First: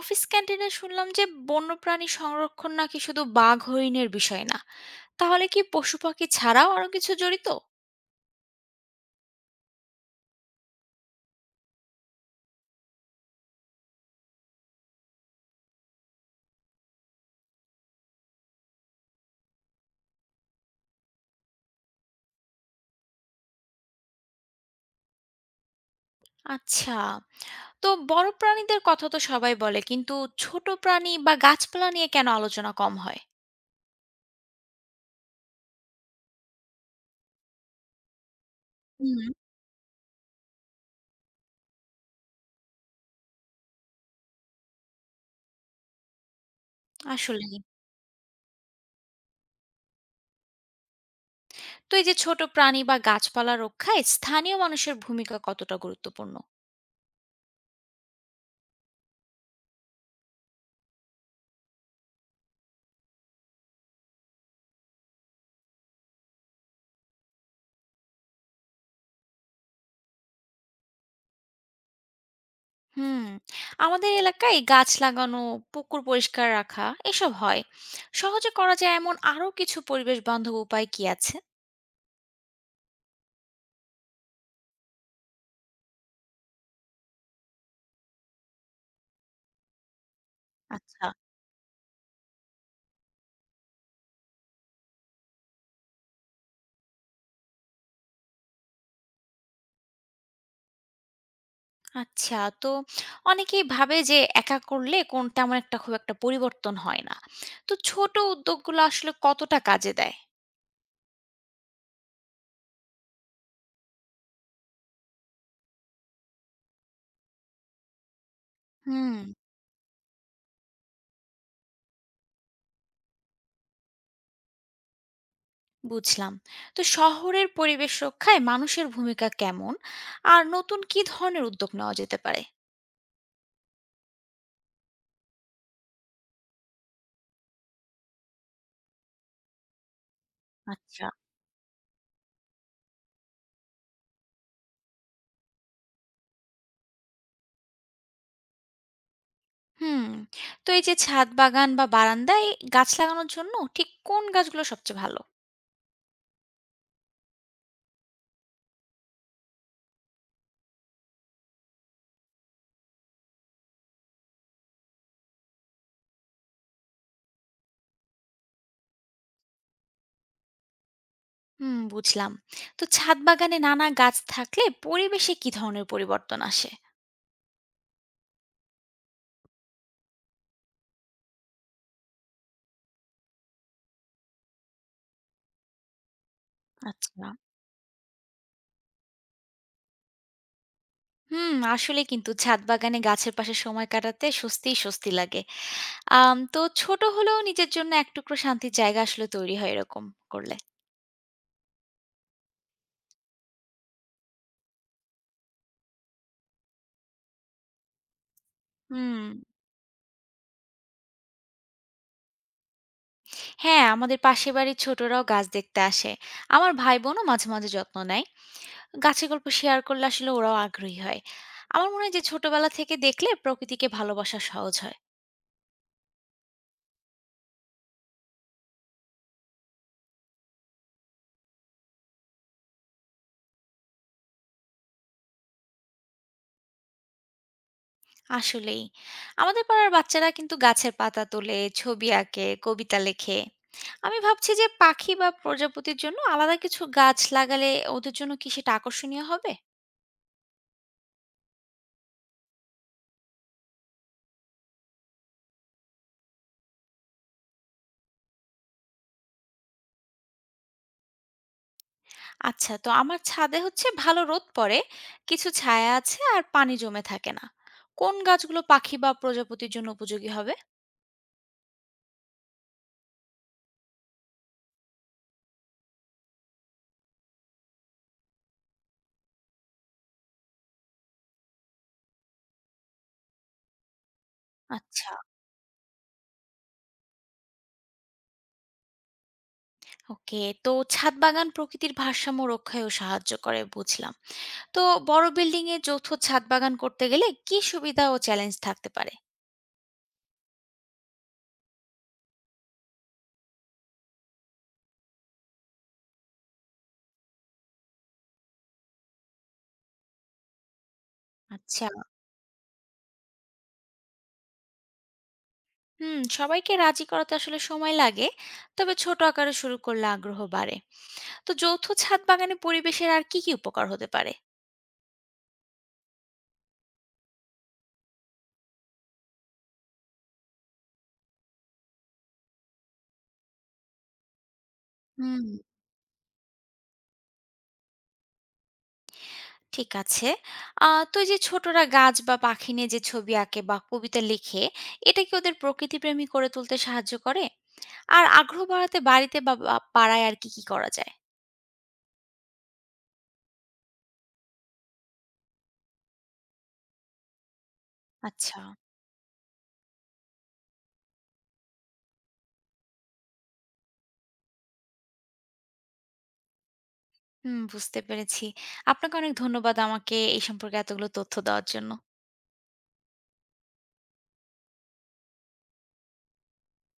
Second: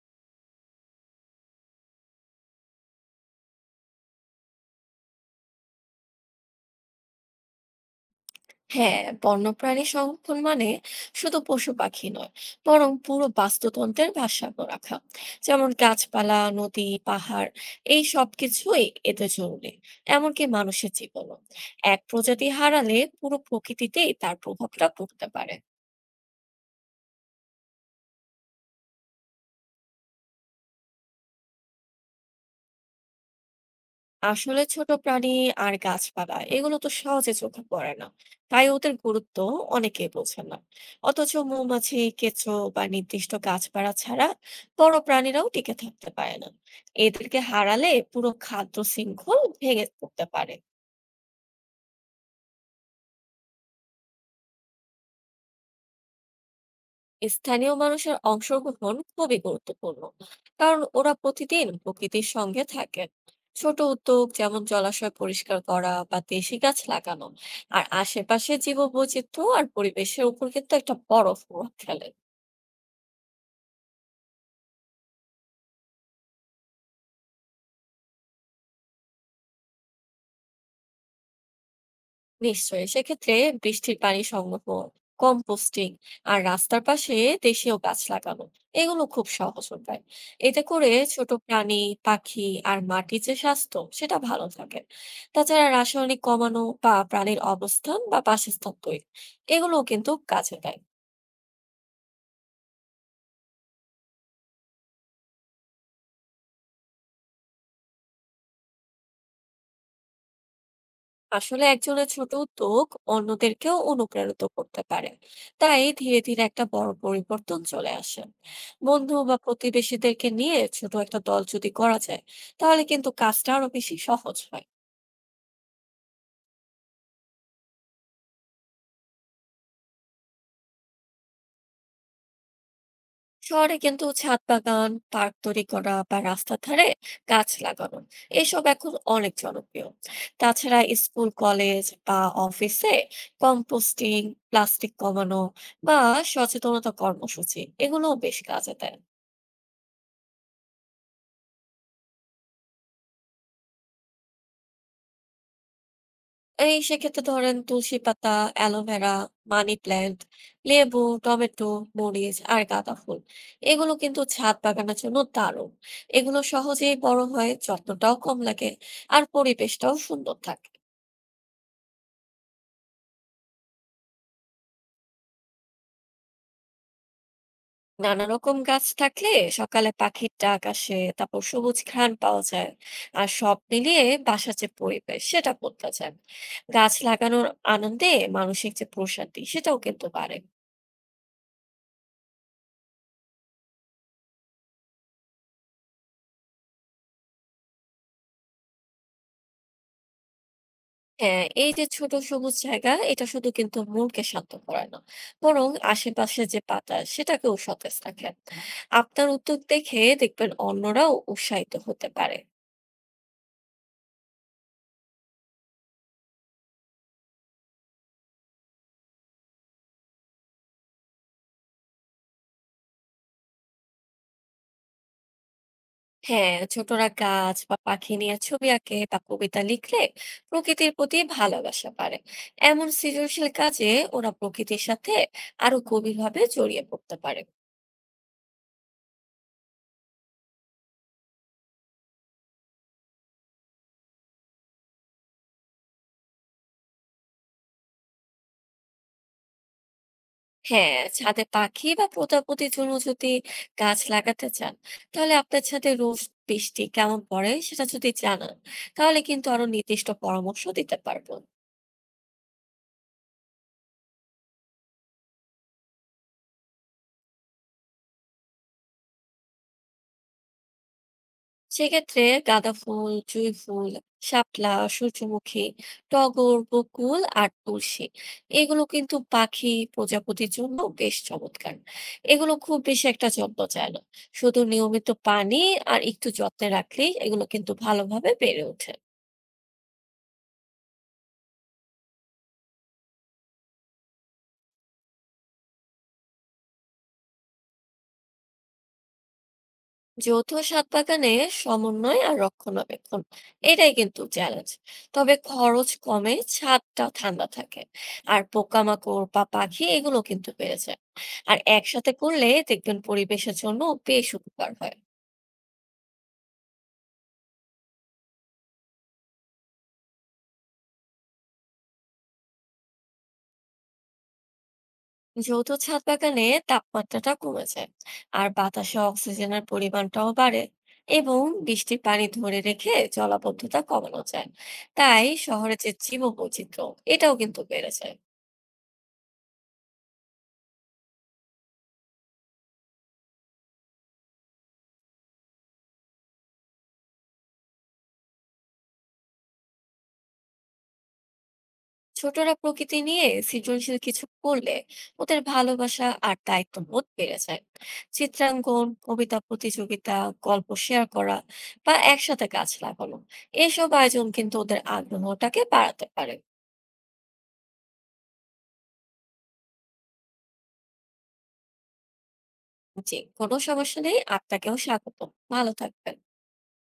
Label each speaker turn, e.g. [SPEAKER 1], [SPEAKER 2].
[SPEAKER 1] Office ক্যান্টিনে শুনলাম যে বন্যপ্রাণী সংরক্ষণ নাকি শুধু বাঘ হরিণের বিষয় না। তাহলে কি পশু পাখি ছাড়াও আরো কিছু জড়িত?
[SPEAKER 2] হ্যাঁ, বন্যপ্রাণী সংরক্ষণ মানে শুধু পশু পাখি নয়, বরং পুরো বাস্তুতন্ত্রের ভারসাম্য রাখা। যেমন গাছপালা, নদী, পাহাড় এই সবকিছুই এতে জরুরি, এমনকি মানুষের জীবনও। এক প্রজাতি হারালে পুরো প্রকৃতিতেই তার প্রভাবটা পড়তে পারে।
[SPEAKER 1] আচ্ছা, তো বড় প্রাণীদের কথা তো সবাই বলে, কিন্তু ছোট প্রাণী বা গাছপালা নিয়ে কেন আলোচনা কম হয়?
[SPEAKER 2] আসলে ছোট প্রাণী আর গাছপালা এগুলো তো সহজে চোখে পড়ে না, তাই ওদের
[SPEAKER 1] হুম।
[SPEAKER 2] গুরুত্ব অনেকেই বোঝে না। অথচ মৌমাছি, কেঁচো বা নির্দিষ্ট গাছপালা ছাড়া বড় প্রাণীরাও টিকে থাকতে পারে না। এদেরকে
[SPEAKER 1] আসলে
[SPEAKER 2] হারালে পুরো খাদ্য শৃঙ্খল ভেঙে পড়তে পারে।
[SPEAKER 1] তো এই যে ছোট প্রাণী বা গাছপালা রক্ষায় স্থানীয় মানুষের ভূমিকা কতটা গুরুত্বপূর্ণ?
[SPEAKER 2] স্থানীয় মানুষের অংশগ্রহণ খুবই গুরুত্বপূর্ণ, কারণ ওরা প্রতিদিন প্রকৃতির সঙ্গে থাকেন। ছোট উদ্যোগ যেমন জলাশয় পরিষ্কার করা বা দেশি গাছ লাগানো আর আশেপাশে জীববৈচিত্র্য আর পরিবেশের উপর কিন্তু একটা বড় প্রভাব ফেলে।
[SPEAKER 1] হুম। আমাদের এলাকায় গাছ লাগানো, পুকুর পরিষ্কার রাখা এসব হয়। সহজে করা যায় এমন আরো কিছু পরিবেশ বান্ধব উপায় কি আছে?
[SPEAKER 2] নিশ্চয়ই সেক্ষেত্রে বৃষ্টির পানি সংগ্রহ, কম্পোস্টিং আর রাস্তার পাশে দেশীয় গাছ লাগানো এগুলো খুব সহজ উপায়। এতে করে
[SPEAKER 1] আচ্ছা।
[SPEAKER 2] ছোট প্রাণী, পাখি আর মাটির যে স্বাস্থ্য সেটা ভালো থাকে। তাছাড়া রাসায়নিক কমানো বা প্রাণীর অবস্থান বা বাসস্থান তৈরি এগুলোও কিন্তু কাজে দেয়।
[SPEAKER 1] আচ্ছা। তো অনেকেই ভাবে যে একা করলে কোন তেমন একটা খুব একটা পরিবর্তন হয় না। তো ছোট উদ্যোগগুলো আসলে কতটা কাজে দেয়?
[SPEAKER 2] আসলে একজনের ছোট উদ্যোগ অন্যদেরকেও অনুপ্রাণিত করতে পারে, তাই ধীরে ধীরে একটা বড় পরিবর্তন চলে আসে। বন্ধু
[SPEAKER 1] হুম,
[SPEAKER 2] বা প্রতিবেশীদেরকে নিয়ে ছোট একটা দল যদি করা যায়, তাহলে কিন্তু কাজটা আরো বেশি সহজ হয়।
[SPEAKER 1] বুঝলাম। তো শহরের পরিবেশ রক্ষায় মানুষের ভূমিকা কেমন? আর নতুন কি ধরনের উদ্যোগ নেওয়া যেতে পারে?
[SPEAKER 2] শহরে কিন্তু ছাদ বাগান, পার্ক তৈরি করা বা রাস্তার ধারে গাছ লাগানো এসব এখন অনেক জনপ্রিয়। তাছাড়া
[SPEAKER 1] আচ্ছা।
[SPEAKER 2] স্কুল, কলেজ বা অফিসে কম্পোস্টিং, প্লাস্টিক কমানো বা সচেতনতা কর্মসূচি এগুলোও বেশ কাজে দেয়।
[SPEAKER 1] হুম। তো এই যে ছাদ বাগান বা বারান্দায় গাছ লাগানোর জন্য ঠিক কোন গাছগুলো সবচেয়ে ভালো?
[SPEAKER 2] এই সেক্ষেত্রে ধরেন তুলসী পাতা, অ্যালোভেরা, মানি প্ল্যান্ট, লেবু, টমেটো, মরিচ আর গাঁদা ফুল এগুলো কিন্তু ছাদ বাগানের জন্য দারুণ। এগুলো সহজেই বড় হয়, যত্নটাও কম লাগে আর পরিবেশটাও সুন্দর থাকে।
[SPEAKER 1] হুম, বুঝলাম। তো ছাদ বাগানে নানা গাছ থাকলে পরিবেশে কি ধরনের পরিবর্তন আসে?
[SPEAKER 2] নানা রকম গাছ থাকলে সকালে পাখির ডাক আসে, তারপর সবুজ ঘ্রাণ পাওয়া যায় আর সব মিলিয়ে বাসার যে পরিবেশ সেটা বদলা যায়। গাছ
[SPEAKER 1] আচ্ছা।
[SPEAKER 2] লাগানোর আনন্দে মানসিক যে প্রশান্তি সেটাও কিন্তু বাড়ে।
[SPEAKER 1] হুম, আসলে কিন্তু ছাদ বাগানে গাছের পাশে সময় কাটাতে স্বস্তি লাগে। তো ছোট হলেও নিজের জন্য এক টুকরো শান্তির জায়গা আসলে তৈরি হয় এরকম করলে।
[SPEAKER 2] হ্যাঁ, এই যে ছোট সবুজ জায়গা এটা শুধু কিন্তু মনকে শান্ত করে না, বরং আশেপাশে যে বাতাস সেটাকেও সতেজ রাখে।
[SPEAKER 1] হুম।
[SPEAKER 2] আপনার উদ্যোগ দেখে দেখবেন অন্যরাও উৎসাহিত হতে পারে।
[SPEAKER 1] হ্যাঁ, আমাদের পাশের বাড়ির ছোটরাও গাছ দেখতে আসে। আমার ভাই-বোনও মাঝে মাঝে যত্ন নেয়। গাছের গল্প শেয়ার করলে আসলে ওরাও আগ্রহী হয়। আমার মনে হয় যে ছোটবেলা থেকে দেখলে প্রকৃতিকে ভালোবাসা সহজ হয়।
[SPEAKER 2] হ্যাঁ, ছোটরা গাছ বা পাখি নিয়ে ছবি আঁকে বা কবিতা লিখলে প্রকৃতির প্রতি ভালোবাসা বাড়ে। এমন সৃজনশীল কাজে ওরা প্রকৃতির সাথে আরো গভীরভাবে জড়িয়ে পড়তে পারে।
[SPEAKER 1] আসলেই। আমাদের পাড়ার বাচ্চারা কিন্তু গাছের পাতা তোলে, ছবি আঁকে, কবিতা লেখে। আমি ভাবছি যে পাখি বা প্রজাপতির জন্য আলাদা কিছু গাছ লাগালে ওদের জন্য কি সেটা আকর্ষণীয় হবে?
[SPEAKER 2] হ্যাঁ, ছাদে পাখি বা প্রজাপতির জন্য যদি গাছ লাগাতে চান, তাহলে আপনার ছাদে রোজ বৃষ্টি কেমন পড়ে সেটা যদি জানান, তাহলে কিন্তু আরো নির্দিষ্ট পরামর্শ দিতে পারবো।
[SPEAKER 1] আচ্ছা, তো আমার ছাদে হচ্ছে ভালো রোদ পড়ে, কিছু ছায়া আছে আর পানি জমে থাকে না। কোন গাছগুলো পাখি বা প্রজাপতির জন্য উপযোগী হবে?
[SPEAKER 2] সেক্ষেত্রে গাঁদা ফুল, জুঁই ফুল, শাপলা, সূর্যমুখী, টগর, বকুল আর তুলসী এগুলো কিন্তু পাখি প্রজাপতির জন্য বেশ চমৎকার। এগুলো খুব বেশি একটা যত্ন চায় না। শুধু নিয়মিত
[SPEAKER 1] আচ্ছা।
[SPEAKER 2] পানি আর একটু যত্নে রাখলেই এগুলো কিন্তু ভালোভাবে বেড়ে ওঠে।
[SPEAKER 1] ওকে, তো ছাদ বাগান প্রকৃতির ভারসাম্য রক্ষায়ও সাহায্য করে বুঝলাম। তো বড় বিল্ডিং এ যৌথ ছাদ বাগান করতে গেলে কি সুবিধা ও চ্যালেঞ্জ থাকতে পারে?
[SPEAKER 2] যৌথ সাত বাগানে সমন্বয় আর রক্ষণাবেক্ষণ এটাই কিন্তু চ্যালেঞ্জ। তবে খরচ কমে, ছাদটা ঠান্ডা থাকে আর পোকামাকড় বা পাখি এগুলো কিন্তু বেড়ে যায়। আর
[SPEAKER 1] আচ্ছা।
[SPEAKER 2] একসাথে করলে দেখবেন পরিবেশের জন্য বেশ উপকার হয়।
[SPEAKER 1] হুম, সবাইকে রাজি করাতে আসলে সময় লাগে, তবে ছোট আকারে শুরু করলে আগ্রহ বাড়ে। তো যৌথ ছাদ বাগানে পরিবেশের আর কি কি উপকার হতে পারে?
[SPEAKER 2] যৌথ ছাদ বাগানে তাপমাত্রাটা কমে যায় আর বাতাসে অক্সিজেনের পরিমাণটাও বাড়ে, এবং বৃষ্টির পানি ধরে রেখে জলাবদ্ধতা কমানো যায়। তাই
[SPEAKER 1] হুম।
[SPEAKER 2] শহরে যে জীববৈচিত্র্য এটাও কিন্তু বেড়ে যায়।
[SPEAKER 1] ঠিক আছে। আ তো এই যে ছোটরা গাছ বা পাখি নিয়ে যে ছবি আঁকে বা কবিতা লিখে, এটা কি ওদের প্রকৃতিপ্রেমী করে তুলতে সাহায্য করে? আর আগ্রহ বাড়াতে বাড়িতে বা বা পাড়ায় আর কি কি করা যায়?
[SPEAKER 2] ছোটরা প্রকৃতি নিয়ে সৃজনশীল কিছু করলে ওদের ভালোবাসা আর দায়িত্ববোধ বেড়ে যায়।
[SPEAKER 1] আচ্ছা।
[SPEAKER 2] চিত্রাঙ্কন, কবিতা প্রতিযোগিতা, গল্প শেয়ার করা বা একসাথে গাছ লাগানো এসব আয়োজন কিন্তু ওদের আগ্রহটাকে বাড়াতে পারে।
[SPEAKER 1] হুম, বুঝতে পেরেছি। আপনাকে অনেক ধন্যবাদ আমাকে এই সম্পর্কে এতগুলো তথ্য দেওয়ার জন্য।
[SPEAKER 2] জি, কোনো সমস্যা নেই, আপনাকেও স্বাগতম। ভালো থাকবেন।